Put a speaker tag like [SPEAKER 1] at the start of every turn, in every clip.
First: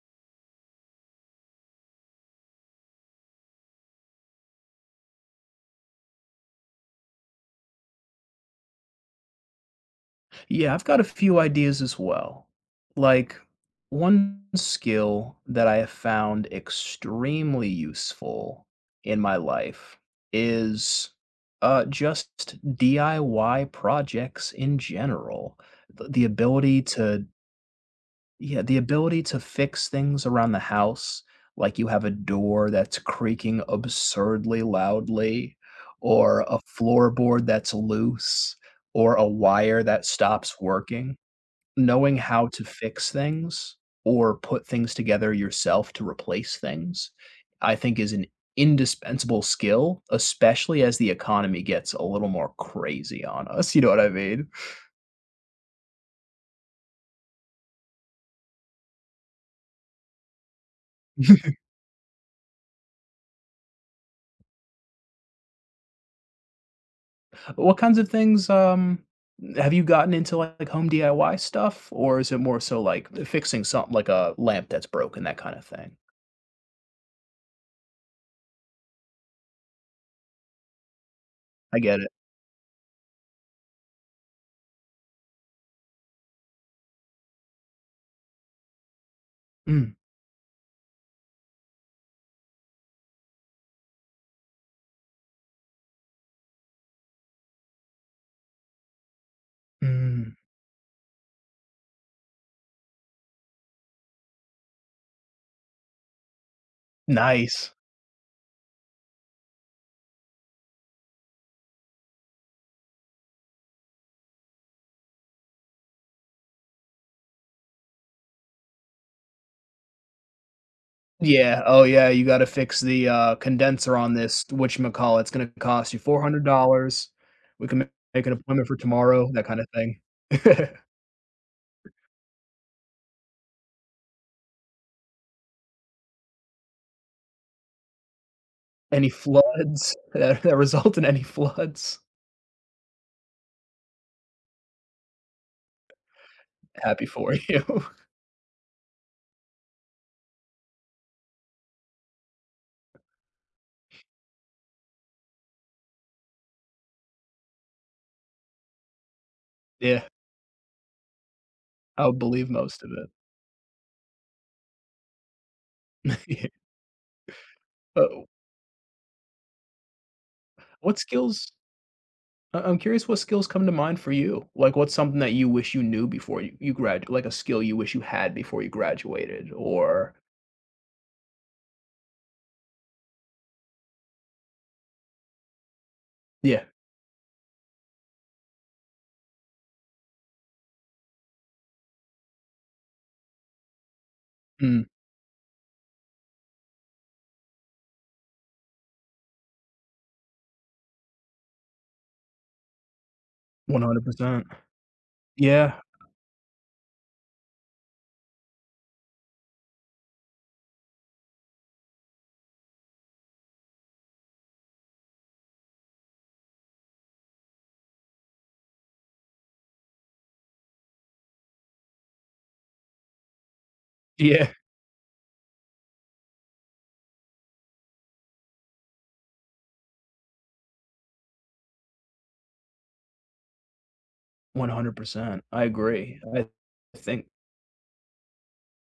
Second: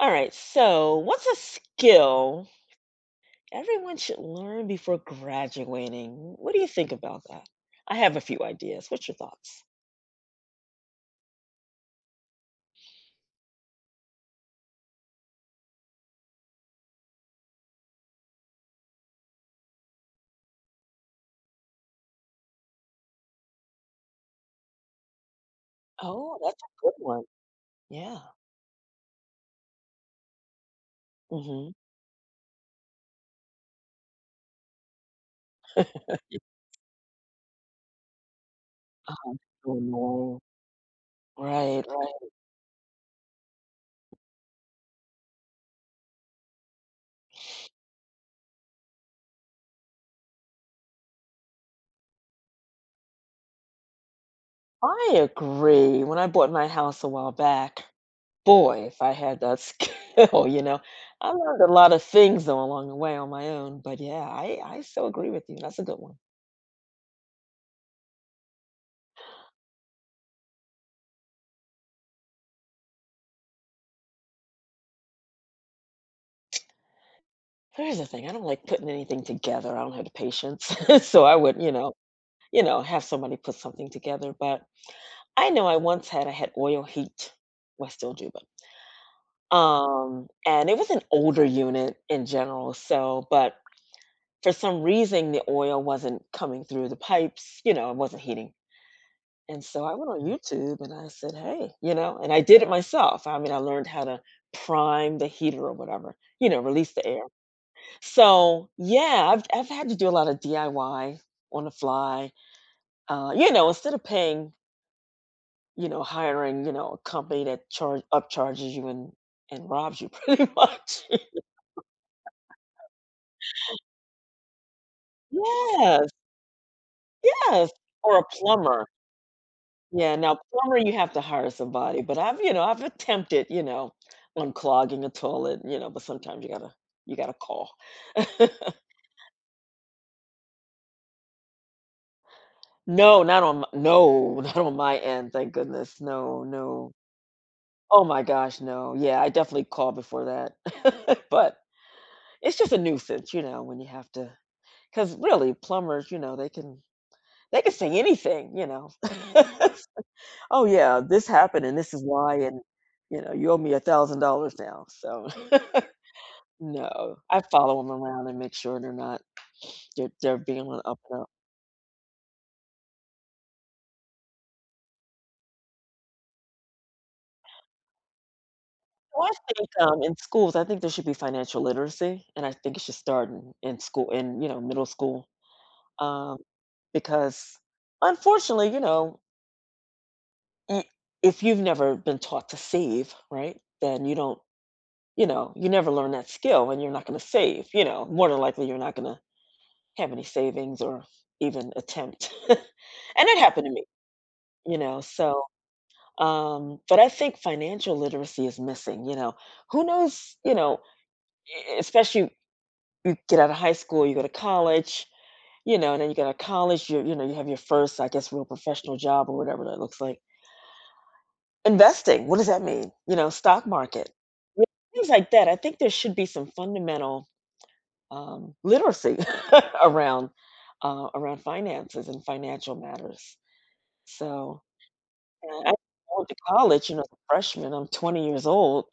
[SPEAKER 1] All right, so what's a skill everyone should learn before graduating? What do you think about that? I have a few ideas. What's your thoughts?
[SPEAKER 2] Yeah, I've got a few ideas as well. Like, one skill that I have found extremely useful in my life is just DIY projects in general. The
[SPEAKER 1] Oh, that's a
[SPEAKER 2] ability
[SPEAKER 1] good one.
[SPEAKER 2] to,
[SPEAKER 1] Yeah.
[SPEAKER 2] yeah, the ability to fix things around the house.
[SPEAKER 1] Mm-hmm.
[SPEAKER 2] Like, you have a door that's creaking absurdly loudly, or a floorboard that's loose, or a
[SPEAKER 1] Oh,
[SPEAKER 2] wire that
[SPEAKER 1] no.
[SPEAKER 2] stops working.
[SPEAKER 1] Right, right.
[SPEAKER 2] Knowing how to fix things or put things together yourself to replace things, I think is an indispensable skill, especially as the economy gets a little more crazy on us, you know what I mean?
[SPEAKER 1] I agree. When I bought my house a while back, boy, if I had that skill, you know, I learned a lot of things though along the way on my own. But yeah, I so agree with you. That's a good one.
[SPEAKER 2] What kinds of things, have you gotten into, like, home DIY stuff, or is it more so, like, fixing something like a lamp that's broken, that kinda thing?
[SPEAKER 1] Here's the thing, I don't like putting anything together, I don't have the patience. So I would,
[SPEAKER 2] I get it.
[SPEAKER 1] have somebody put something together. But I know I once had I had oil heat. Well, I still do, but
[SPEAKER 2] Mm,
[SPEAKER 1] and it was an older unit in general, so. But for some reason, the oil wasn't coming through the pipes, you know, it wasn't heating. And so I went on
[SPEAKER 2] mm,
[SPEAKER 1] YouTube and I said, "Hey," you know, and I did it myself. I mean, I learned how to prime the heater or whatever, you know, release the air.
[SPEAKER 2] nice.
[SPEAKER 1] So yeah, I've had to do a lot of DIY on the fly. You know, instead of paying, you know, hiring, you know, a company that charge upcharges you and robs you pretty much.
[SPEAKER 2] Yeah, oh yeah, you gotta fix the, condenser on this whatchamacallit, it's gonna cost you
[SPEAKER 1] Yes,
[SPEAKER 2] $400, we
[SPEAKER 1] yes,
[SPEAKER 2] can
[SPEAKER 1] or a
[SPEAKER 2] make an appointment for
[SPEAKER 1] plumber.
[SPEAKER 2] tomorrow, that kinda thing.
[SPEAKER 1] Yeah, now plumber you have to hire somebody, but I've, you know, I've attempted, you know, unclogging a toilet, you know, but sometimes you gotta call.
[SPEAKER 2] Any floods that result in any floods,
[SPEAKER 1] No, not on my, no, not on my end, thank goodness. No, no.
[SPEAKER 2] happy for you.
[SPEAKER 1] Oh my gosh, no. Yeah, I definitely called before that. But it's just a nuisance, you know, when you have to. Cause really, plumbers, you know, they can sing anything, you know.
[SPEAKER 2] Yeah,
[SPEAKER 1] "Oh, yeah, this happened and this is
[SPEAKER 2] I would
[SPEAKER 1] why,
[SPEAKER 2] believe
[SPEAKER 1] and,
[SPEAKER 2] most of
[SPEAKER 1] you know, you owe me $1,000 now." So
[SPEAKER 2] it. Yeah.
[SPEAKER 1] no, I follow them
[SPEAKER 2] But
[SPEAKER 1] around and make sure they're not they're being on
[SPEAKER 2] what
[SPEAKER 1] up and up.
[SPEAKER 2] skills I'm curious what skills come to mind for you? Like, what's something that you wish you knew before you grad like a skill you wish you had before you
[SPEAKER 1] Well,
[SPEAKER 2] graduated
[SPEAKER 1] I think,
[SPEAKER 2] or.
[SPEAKER 1] in schools, I think there should be financial literacy, and I think it should start in school in, you know, middle school. Um
[SPEAKER 2] Yeah.
[SPEAKER 1] Because unfortunately, you know, I if you've never been taught to save, right, then you don't,
[SPEAKER 2] Mm,
[SPEAKER 1] you know, you never learn that skill and you're not gonna save. You know, more than likely you're not gonna have any savings or even attempt. And it happened to me,
[SPEAKER 2] 100%.
[SPEAKER 1] you know. So
[SPEAKER 2] Yeah.
[SPEAKER 1] but I think financial literacy is missing, you know. Who knows, you know, e especially you get out of high school, you go to college, you know, and then you go to college, you know, you have your first, I guess, real professional job or whatever that looks like. Investing, what does that mean? You know, stock market,
[SPEAKER 2] Yeah.
[SPEAKER 1] you know, things like that. I think there should be some fundamental literacy around around finances and financial matters. So
[SPEAKER 2] 100%. I
[SPEAKER 1] And I
[SPEAKER 2] agree.
[SPEAKER 1] went to
[SPEAKER 2] I
[SPEAKER 1] college, you know, as
[SPEAKER 2] think
[SPEAKER 1] a freshman. I'm 20 years old.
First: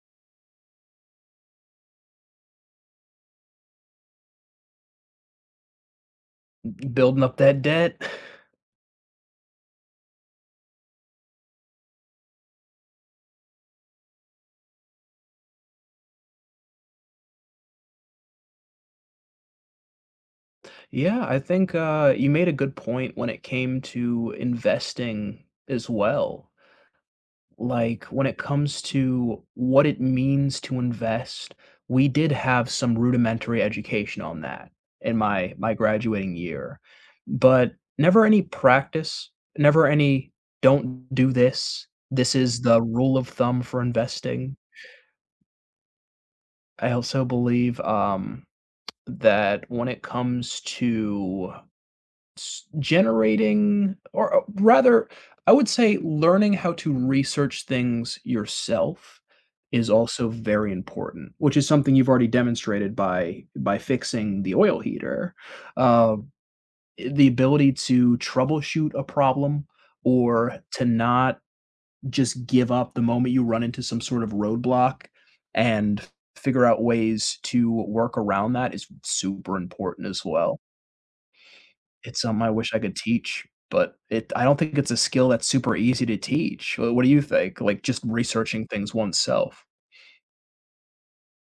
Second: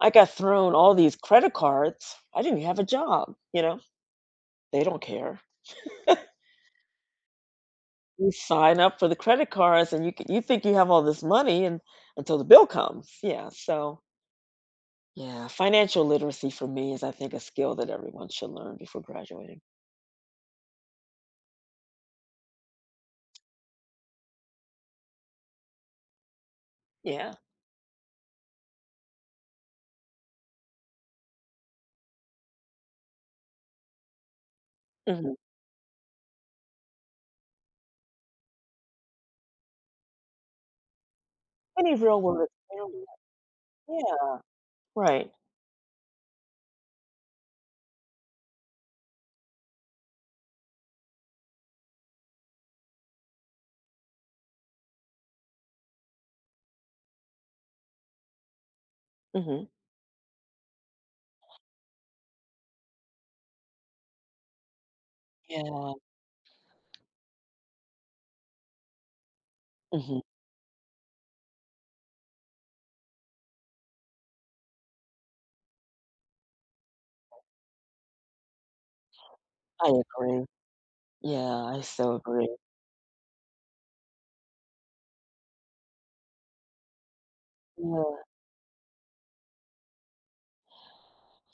[SPEAKER 1] I got thrown all these credit cards. I didn't have a job. You know, they don't care.
[SPEAKER 2] building up that debt,
[SPEAKER 1] You sign up for the credit cards, and you you think you have all this money, and until the bill comes. Yeah. So yeah, financial literacy for me is, I think, a skill that everyone should learn before graduating.
[SPEAKER 2] yeah, I think, you made a good point when it came to investing as well.
[SPEAKER 1] Yeah.
[SPEAKER 2] Like, when it comes to what it means to invest, we did have some rudimentary education on that in
[SPEAKER 1] Mhm.
[SPEAKER 2] my graduating year, but never any practice, never any, "Don't do this.
[SPEAKER 1] Any real
[SPEAKER 2] This
[SPEAKER 1] world
[SPEAKER 2] is the
[SPEAKER 1] experience.
[SPEAKER 2] rule of thumb for
[SPEAKER 1] Yeah.
[SPEAKER 2] investing."
[SPEAKER 1] Right.
[SPEAKER 2] I also believe, that when it comes to generating, or rather, I would say learning how to research things yourself
[SPEAKER 1] Mhm.
[SPEAKER 2] is also very important, which is something you've already demonstrated by fixing the oil heater.
[SPEAKER 1] Yeah.
[SPEAKER 2] Uh, the ability to troubleshoot a problem
[SPEAKER 1] Mhm.
[SPEAKER 2] or to not just give up the moment you run into some sort of roadblock and figure out ways to work around that is super
[SPEAKER 1] I
[SPEAKER 2] important as
[SPEAKER 1] agree.
[SPEAKER 2] well.
[SPEAKER 1] Yeah, I so
[SPEAKER 2] It's something I
[SPEAKER 1] agree.
[SPEAKER 2] wish I could teach, but it I don't think it's a skill that's super easy to teach. What do you think? Like just
[SPEAKER 1] Yeah.
[SPEAKER 2] researching things oneself.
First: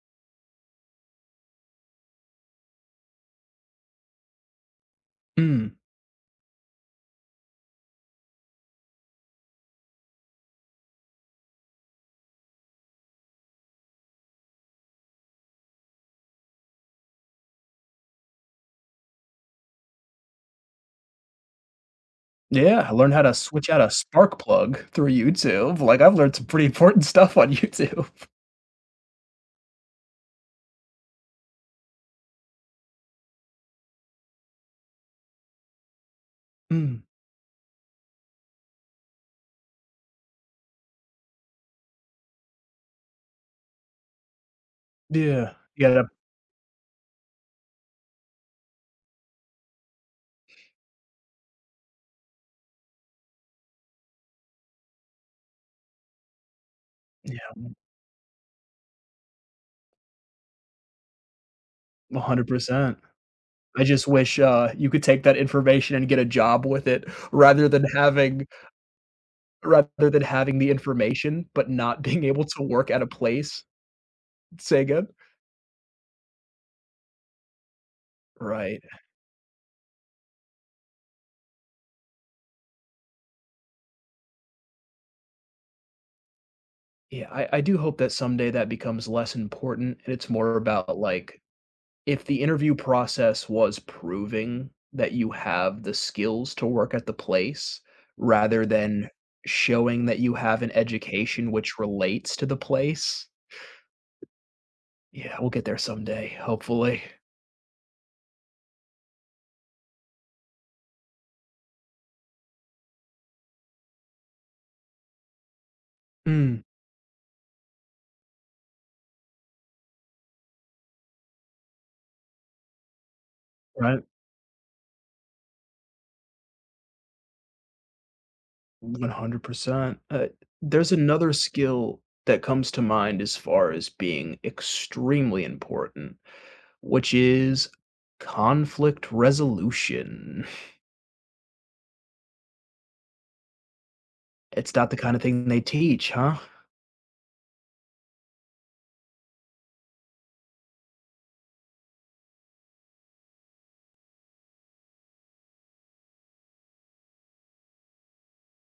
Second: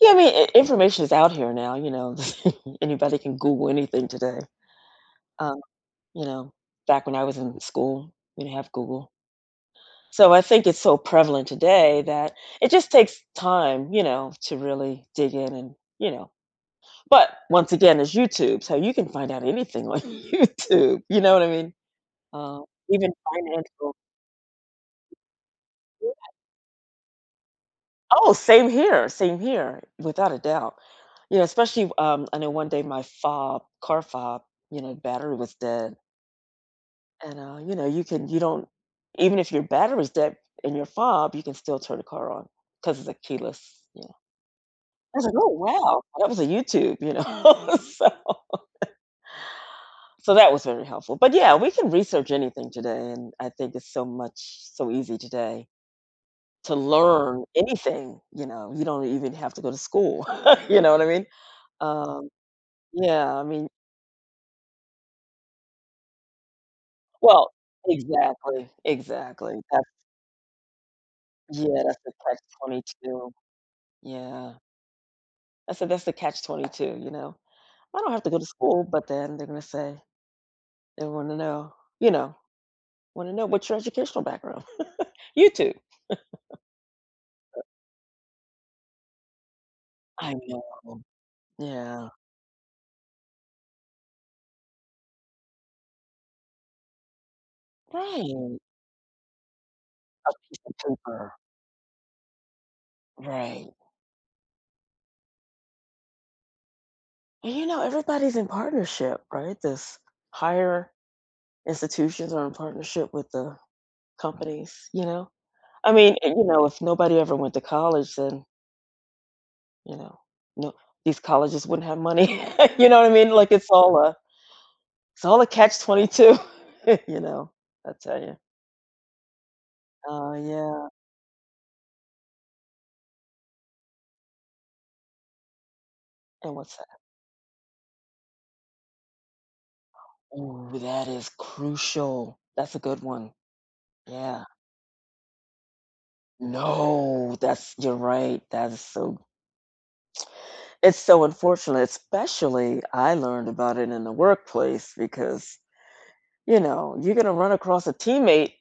[SPEAKER 1] Yeah, I mean, I information is out here now, you know, anybody can Google anything today. Um,
[SPEAKER 2] Mm.
[SPEAKER 1] you know, back when I was in school, we didn't have Google. So I think it's so prevalent today that it just takes time, you know, to really dig in and, you know, but once again, it's YouTube, so you can find out anything on YouTube, you know what I mean? Um,
[SPEAKER 2] Yeah, I
[SPEAKER 1] Even
[SPEAKER 2] learned how to switch out a
[SPEAKER 1] financial—
[SPEAKER 2] spark plug through YouTube. Like I've learned some pretty important stuff on YouTube.
[SPEAKER 1] oh, same here, without a doubt. You know, especially, I know one day my fob, car fob, you know, battery was dead.
[SPEAKER 2] Mm.
[SPEAKER 1] And, you know, you can you don't, even if your battery's dead in your fob, you can still turn the car on because it's a keyless, you know. I was like, "Oh,
[SPEAKER 2] Yeah. You
[SPEAKER 1] wow,
[SPEAKER 2] gotta,
[SPEAKER 1] that was a YouTube," you know? So So that was very helpful. But yeah, we can research anything today, and I think it's so much so easy today to learn
[SPEAKER 2] yeah,
[SPEAKER 1] anything. You know, you don't even have to go to school. You know what I mean? Um,
[SPEAKER 2] 100%.
[SPEAKER 1] yeah, I mean,
[SPEAKER 2] I just wish, you could take that information and get a job with it
[SPEAKER 1] well,
[SPEAKER 2] rather than having
[SPEAKER 1] exactly, exactly. That's—
[SPEAKER 2] rather than having the information, but
[SPEAKER 1] yeah, that's
[SPEAKER 2] not
[SPEAKER 1] the
[SPEAKER 2] being
[SPEAKER 1] catch
[SPEAKER 2] able to
[SPEAKER 1] twenty
[SPEAKER 2] work at a
[SPEAKER 1] two.
[SPEAKER 2] place.
[SPEAKER 1] Yeah,
[SPEAKER 2] Say again?
[SPEAKER 1] I said that's the catch 22. You know, I don't have to go to
[SPEAKER 2] Right.
[SPEAKER 1] school, but then they're gonna say they want to know. You know, want to know what's your educational background? YouTube.
[SPEAKER 2] Yeah, I do hope that someday that becomes less important and it's
[SPEAKER 1] I
[SPEAKER 2] more about,
[SPEAKER 1] know.
[SPEAKER 2] like,
[SPEAKER 1] Yeah.
[SPEAKER 2] if the interview process was proving that you have the skills to work at the place
[SPEAKER 1] Right.
[SPEAKER 2] rather than showing that
[SPEAKER 1] A
[SPEAKER 2] you
[SPEAKER 1] piece
[SPEAKER 2] have an
[SPEAKER 1] of paper,
[SPEAKER 2] education which relates to the place.
[SPEAKER 1] right.
[SPEAKER 2] Yeah, we'll get there someday, hopefully.
[SPEAKER 1] And, you know, everybody's in partnership, right? This higher institutions are in partnership with the companies, you know? I mean, and, you
[SPEAKER 2] Mm.
[SPEAKER 1] know, if nobody ever went to college, then, you know, no, these colleges wouldn't have money. You know what I mean? Like, it's all
[SPEAKER 2] Right.
[SPEAKER 1] a— it's all a catch-22. You know? I tell you.
[SPEAKER 2] 100%.
[SPEAKER 1] Oh, yeah,
[SPEAKER 2] There's another skill that comes to mind as far as being extremely important,
[SPEAKER 1] and what's that?
[SPEAKER 2] which is conflict resolution.
[SPEAKER 1] Ooh, that is crucial. That's a good one. Yeah.
[SPEAKER 2] It's not the kind of thing they teach, huh?
[SPEAKER 1] No, that's— you're right, that is so— it's so unfortunate. Especially I learned about it in the workplace because, you know, you're gonna run across a teammate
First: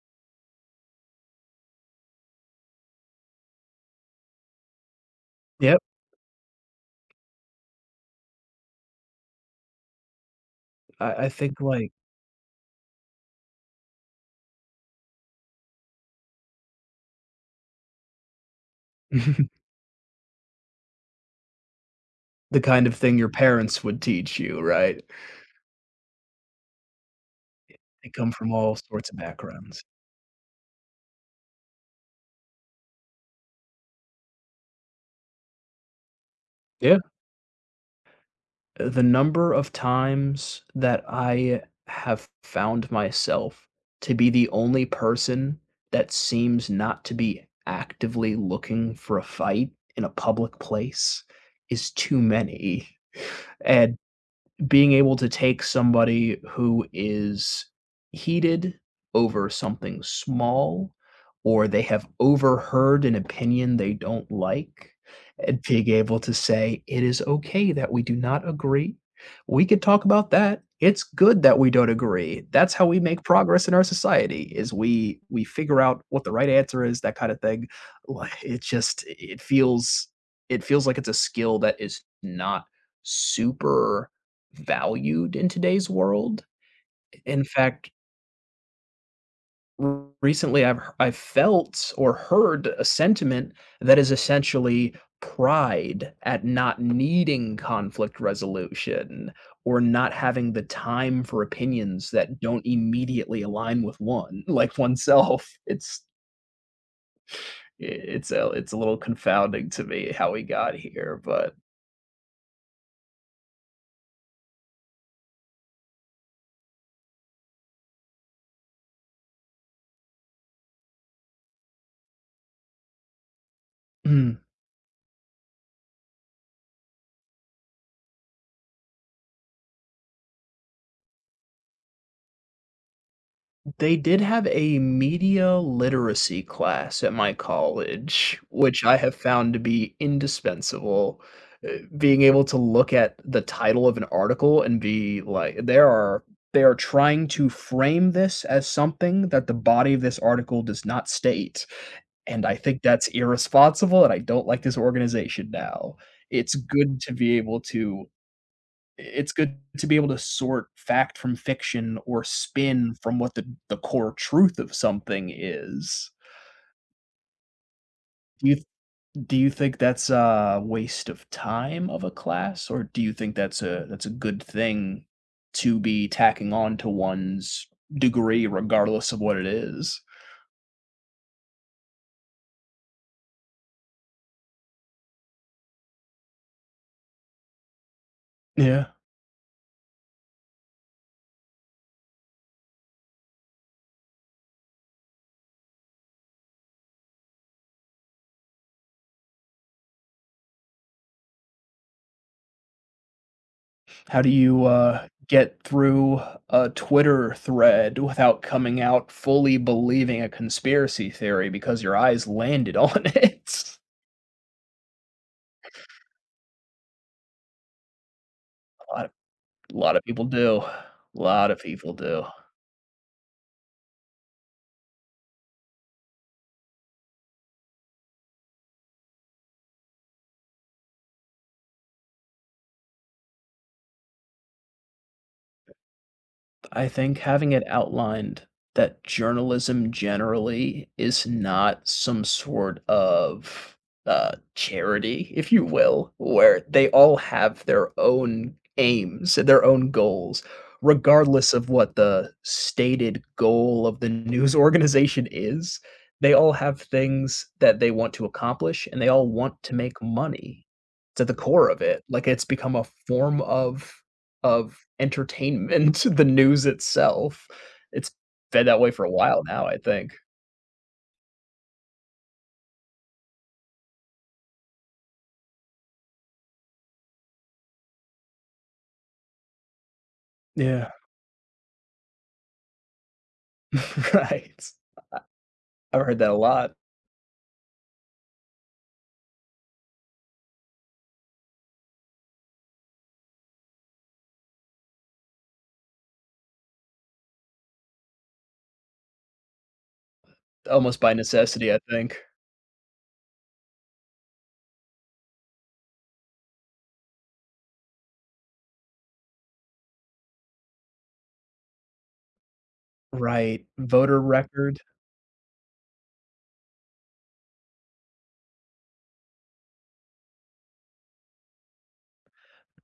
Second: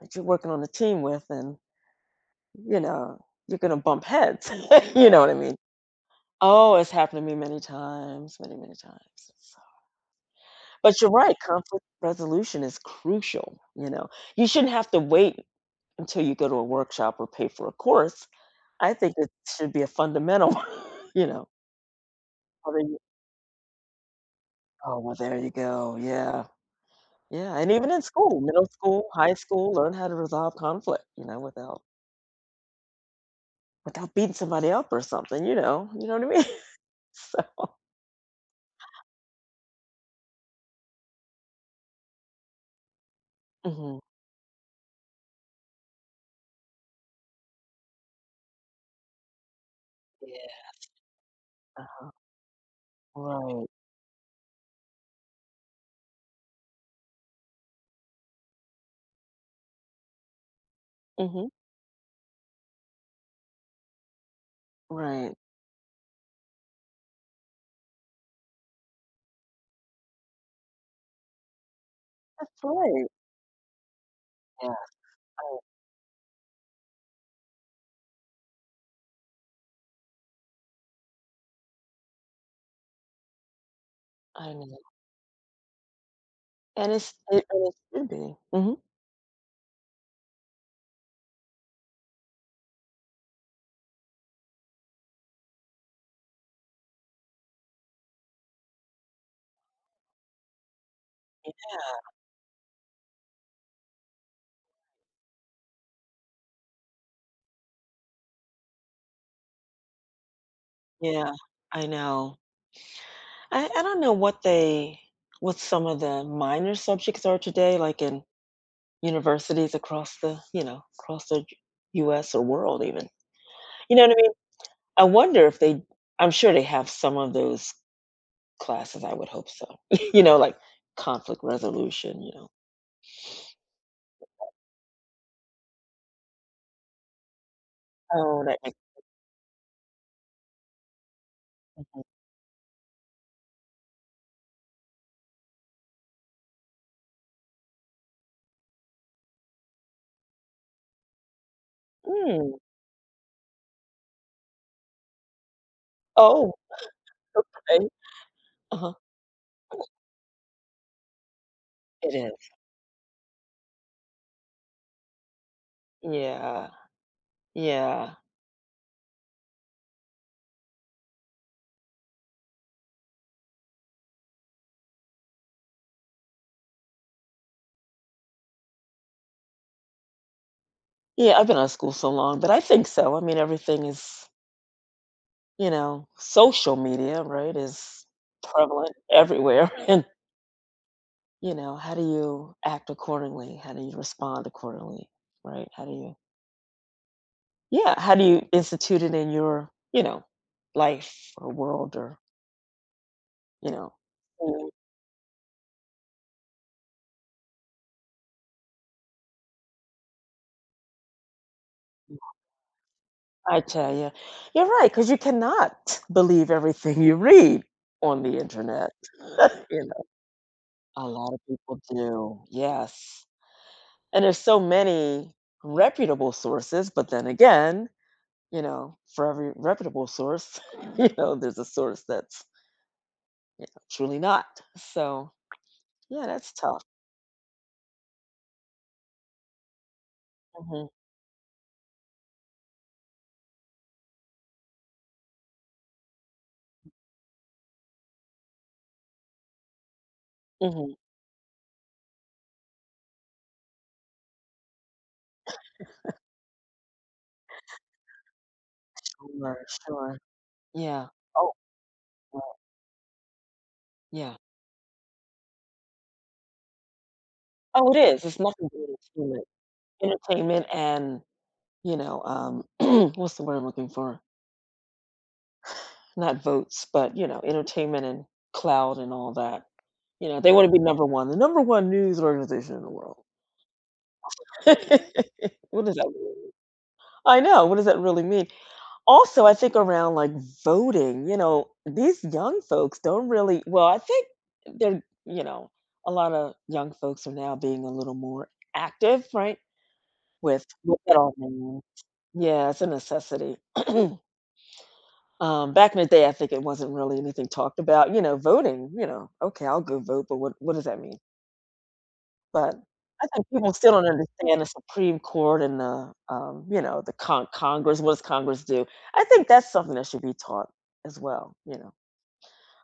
[SPEAKER 1] that you're working on a team with and, you know, you're gonna bump heads. You know what I mean?
[SPEAKER 2] Yep.
[SPEAKER 1] Oh, it's happened to me many times, many, many times. So but you're
[SPEAKER 2] I
[SPEAKER 1] right,
[SPEAKER 2] think,
[SPEAKER 1] conflict
[SPEAKER 2] like,
[SPEAKER 1] resolution is crucial, you know? You shouldn't have to wait until you go to a workshop or pay for a course. I think it
[SPEAKER 2] the
[SPEAKER 1] should be a fundamental. You know? Oh,
[SPEAKER 2] kind of
[SPEAKER 1] you—
[SPEAKER 2] thing your parents would teach you,
[SPEAKER 1] oh,
[SPEAKER 2] right?
[SPEAKER 1] well, there you go, yeah. Yeah, and even in
[SPEAKER 2] They come
[SPEAKER 1] school,
[SPEAKER 2] from
[SPEAKER 1] middle
[SPEAKER 2] all
[SPEAKER 1] school,
[SPEAKER 2] sorts of
[SPEAKER 1] high school,
[SPEAKER 2] backgrounds.
[SPEAKER 1] learn how to resolve conflict, you know, without beating somebody up or something, you know what I mean?
[SPEAKER 2] Yeah.
[SPEAKER 1] So
[SPEAKER 2] The number of times that I have found myself
[SPEAKER 1] mhm.
[SPEAKER 2] to be the only person that seems not to be actively looking for a fight in a public
[SPEAKER 1] Yeah.
[SPEAKER 2] place is
[SPEAKER 1] Uh-huh.
[SPEAKER 2] too many.
[SPEAKER 1] Right.
[SPEAKER 2] And being able to take somebody who is heated over something small
[SPEAKER 1] Mhm.
[SPEAKER 2] or they have overheard an opinion they don't like
[SPEAKER 1] Right.
[SPEAKER 2] and being able to say, "It is okay that we do not agree. We could talk about that. It's good that we don't agree."
[SPEAKER 1] That's
[SPEAKER 2] That's how we
[SPEAKER 1] right.
[SPEAKER 2] make progress in our society is
[SPEAKER 1] Yeah,
[SPEAKER 2] we figure out what the right answer is, that kind of thing. Like, it just it feels like it's a skill that is not super
[SPEAKER 1] I know.
[SPEAKER 2] valued in today's world.
[SPEAKER 1] And it's
[SPEAKER 2] In
[SPEAKER 1] it and it
[SPEAKER 2] fact,
[SPEAKER 1] should be. Mhm.
[SPEAKER 2] recently I've felt or heard a sentiment that is essentially pride at not needing conflict resolution or not having the time for opinions that don't immediately align with one like oneself. It's it's a little confounding to me how we got here,
[SPEAKER 1] Yeah,
[SPEAKER 2] but
[SPEAKER 1] I know. I don't know what they what some of the minor subjects are today, like in universities across the, you know, across the US or world even. You know what I mean? I wonder if they— I'm sure they have some of those classes, I would hope so. You know, like conflict resolution, you know.
[SPEAKER 2] they did have a media literacy class at my college,
[SPEAKER 1] Oh, that makes—
[SPEAKER 2] which I have found to be indispensable. Being able to look at the title of an article and be like, there are they are trying to frame this as something that the body of this article does not state. And I
[SPEAKER 1] mm.
[SPEAKER 2] think that's irresponsible, and I don't like this organization now.
[SPEAKER 1] Oh,
[SPEAKER 2] It's good to be able
[SPEAKER 1] okay.
[SPEAKER 2] to
[SPEAKER 1] Uh-huh.
[SPEAKER 2] it's good to be able to sort fact from fiction
[SPEAKER 1] It
[SPEAKER 2] or
[SPEAKER 1] is.
[SPEAKER 2] spin from what the core truth of something is.
[SPEAKER 1] Yeah. Yeah.
[SPEAKER 2] Do you do you think that's a waste of time of a class, or do you think that's a good thing to be tacking on to one's degree regardless of what it is?
[SPEAKER 1] Yeah, I've been out of school so long, but I think so. I mean, everything is, you know, social media, right, is
[SPEAKER 2] Yeah.
[SPEAKER 1] prevalent everywhere. And, you know, how do you act accordingly? How do you respond accordingly, right? How do you— yeah, how do you institute it in your, you know, life or world or, you know,
[SPEAKER 2] How do you,
[SPEAKER 1] Mm,
[SPEAKER 2] get through a Twitter thread without coming out fully believing a conspiracy theory because your eyes landed on
[SPEAKER 1] I
[SPEAKER 2] it?
[SPEAKER 1] tell you. You're right, right, because you cannot believe everything you read on the
[SPEAKER 2] A
[SPEAKER 1] Internet.
[SPEAKER 2] lot A
[SPEAKER 1] You
[SPEAKER 2] lot of
[SPEAKER 1] know?
[SPEAKER 2] people do. A
[SPEAKER 1] A lot of
[SPEAKER 2] lot of
[SPEAKER 1] people
[SPEAKER 2] people do.
[SPEAKER 1] do, yes, and there's so many reputable sources, but then again, you know, for every reputable source, you know, there's a source that's, you know, truly not. So yeah, that's tough.
[SPEAKER 2] I think having it outlined that journalism generally
[SPEAKER 1] Mhm,
[SPEAKER 2] is not some sort of, charity, if you will, where they all have their own aims and their own goals,
[SPEAKER 1] mhm.
[SPEAKER 2] regardless of what the stated goal of the news organization is. They all have things that they want to accomplish, and they all
[SPEAKER 1] Sure,
[SPEAKER 2] want to make
[SPEAKER 1] sure.
[SPEAKER 2] money
[SPEAKER 1] Yeah.
[SPEAKER 2] to the core of it. Like, it's become a form of
[SPEAKER 1] Yeah.
[SPEAKER 2] entertainment, the news itself.
[SPEAKER 1] Oh, it
[SPEAKER 2] It's
[SPEAKER 1] is. It's
[SPEAKER 2] been
[SPEAKER 1] nothing
[SPEAKER 2] that
[SPEAKER 1] but
[SPEAKER 2] way for a while
[SPEAKER 1] entertainment.
[SPEAKER 2] now, I think.
[SPEAKER 1] Entertainment and, you know, what's the word I'm looking for? Not votes, but, you know, entertainment and cloud and all that. You know, they want to be
[SPEAKER 2] Yeah.
[SPEAKER 1] number one, the number one news organization in the world.
[SPEAKER 2] Right.
[SPEAKER 1] What does
[SPEAKER 2] I've
[SPEAKER 1] that
[SPEAKER 2] heard that a
[SPEAKER 1] really mean?
[SPEAKER 2] lot,
[SPEAKER 1] I know. What does that really mean? Also, I think around like voting, you know, these young folks don't really, well, I think they're, you know, a lot of young folks are now being a little more active, right? With
[SPEAKER 2] almost by
[SPEAKER 1] that all
[SPEAKER 2] necessity, I
[SPEAKER 1] means.
[SPEAKER 2] think.
[SPEAKER 1] Yeah, it's a necessity. Back in the day, I think it wasn't really anything talked about, you know, voting, you know, "Okay, I'll go vote," but what does that mean? But I think
[SPEAKER 2] Right.
[SPEAKER 1] people still don't
[SPEAKER 2] Voter
[SPEAKER 1] understand the
[SPEAKER 2] record.
[SPEAKER 1] Supreme Court and the, you know, the Congress, what does Congress do? I think that's something that should be taught as well, you know?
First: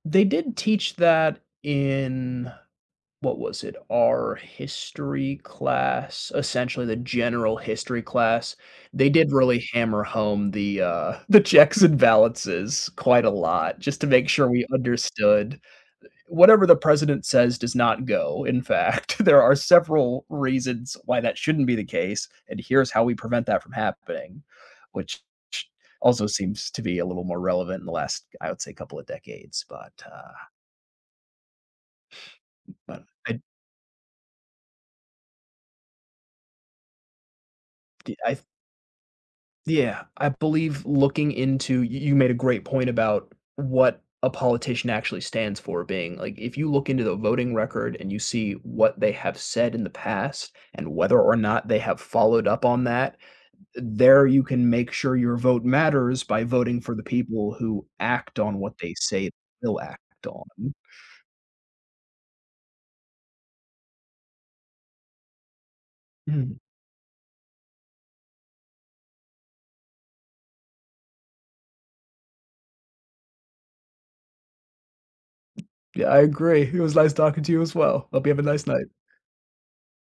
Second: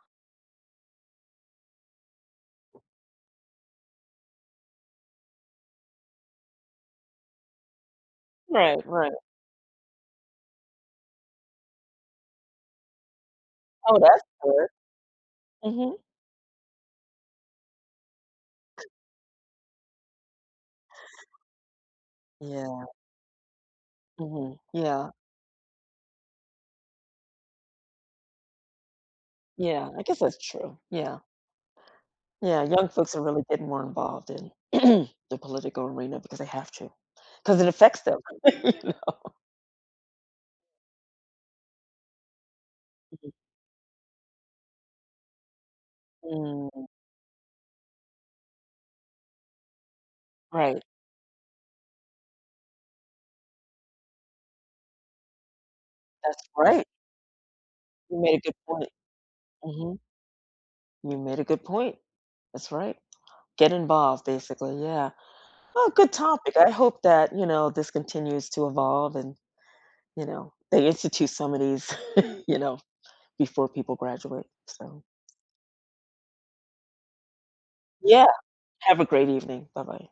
[SPEAKER 2] They did teach that in what was it? Our history class, essentially the general history class.
[SPEAKER 1] Right,
[SPEAKER 2] They
[SPEAKER 1] right.
[SPEAKER 2] did really hammer home the, the checks and balances quite a lot
[SPEAKER 1] Oh,
[SPEAKER 2] just to
[SPEAKER 1] that's
[SPEAKER 2] make sure we
[SPEAKER 1] good.
[SPEAKER 2] understood
[SPEAKER 1] Mhm.
[SPEAKER 2] whatever the president says does not go. In fact, there are several reasons why that shouldn't be the case, and
[SPEAKER 1] Yeah,
[SPEAKER 2] here's how we prevent that from happening,
[SPEAKER 1] mhm. Yeah,
[SPEAKER 2] which also seems to be a little more relevant in the last, I would say, couple of decades.
[SPEAKER 1] yeah, I guess that's true, yeah. Yeah, young
[SPEAKER 2] But
[SPEAKER 1] folks are
[SPEAKER 2] I,
[SPEAKER 1] really getting more involved in the political arena because they have to, because it affects them.
[SPEAKER 2] I
[SPEAKER 1] You know?
[SPEAKER 2] yeah, I believe looking into, you made a great point
[SPEAKER 1] Mhm.
[SPEAKER 2] about what a politician actually stands for, being like, if you
[SPEAKER 1] Mm,
[SPEAKER 2] look into the voting record and you see what they have said in the past
[SPEAKER 1] right,
[SPEAKER 2] and whether or not they have followed up on that, there you can make sure your vote matters
[SPEAKER 1] that's
[SPEAKER 2] by voting
[SPEAKER 1] right.
[SPEAKER 2] for the people who
[SPEAKER 1] You made
[SPEAKER 2] act
[SPEAKER 1] a good
[SPEAKER 2] on what
[SPEAKER 1] point.
[SPEAKER 2] they say they'll act
[SPEAKER 1] Mhm.
[SPEAKER 2] on.
[SPEAKER 1] You made a good point. That's right. Get involved, basically, yeah. Well, good topic.
[SPEAKER 2] Mhm.
[SPEAKER 1] I hope that, you know, this continues to evolve and, you know, they institute some of these, you know, before people graduate. So
[SPEAKER 2] Yeah, I agree. It was nice talking to you as well. Hope
[SPEAKER 1] yeah,
[SPEAKER 2] you have a nice night.
[SPEAKER 1] have a great evening. Bye-bye.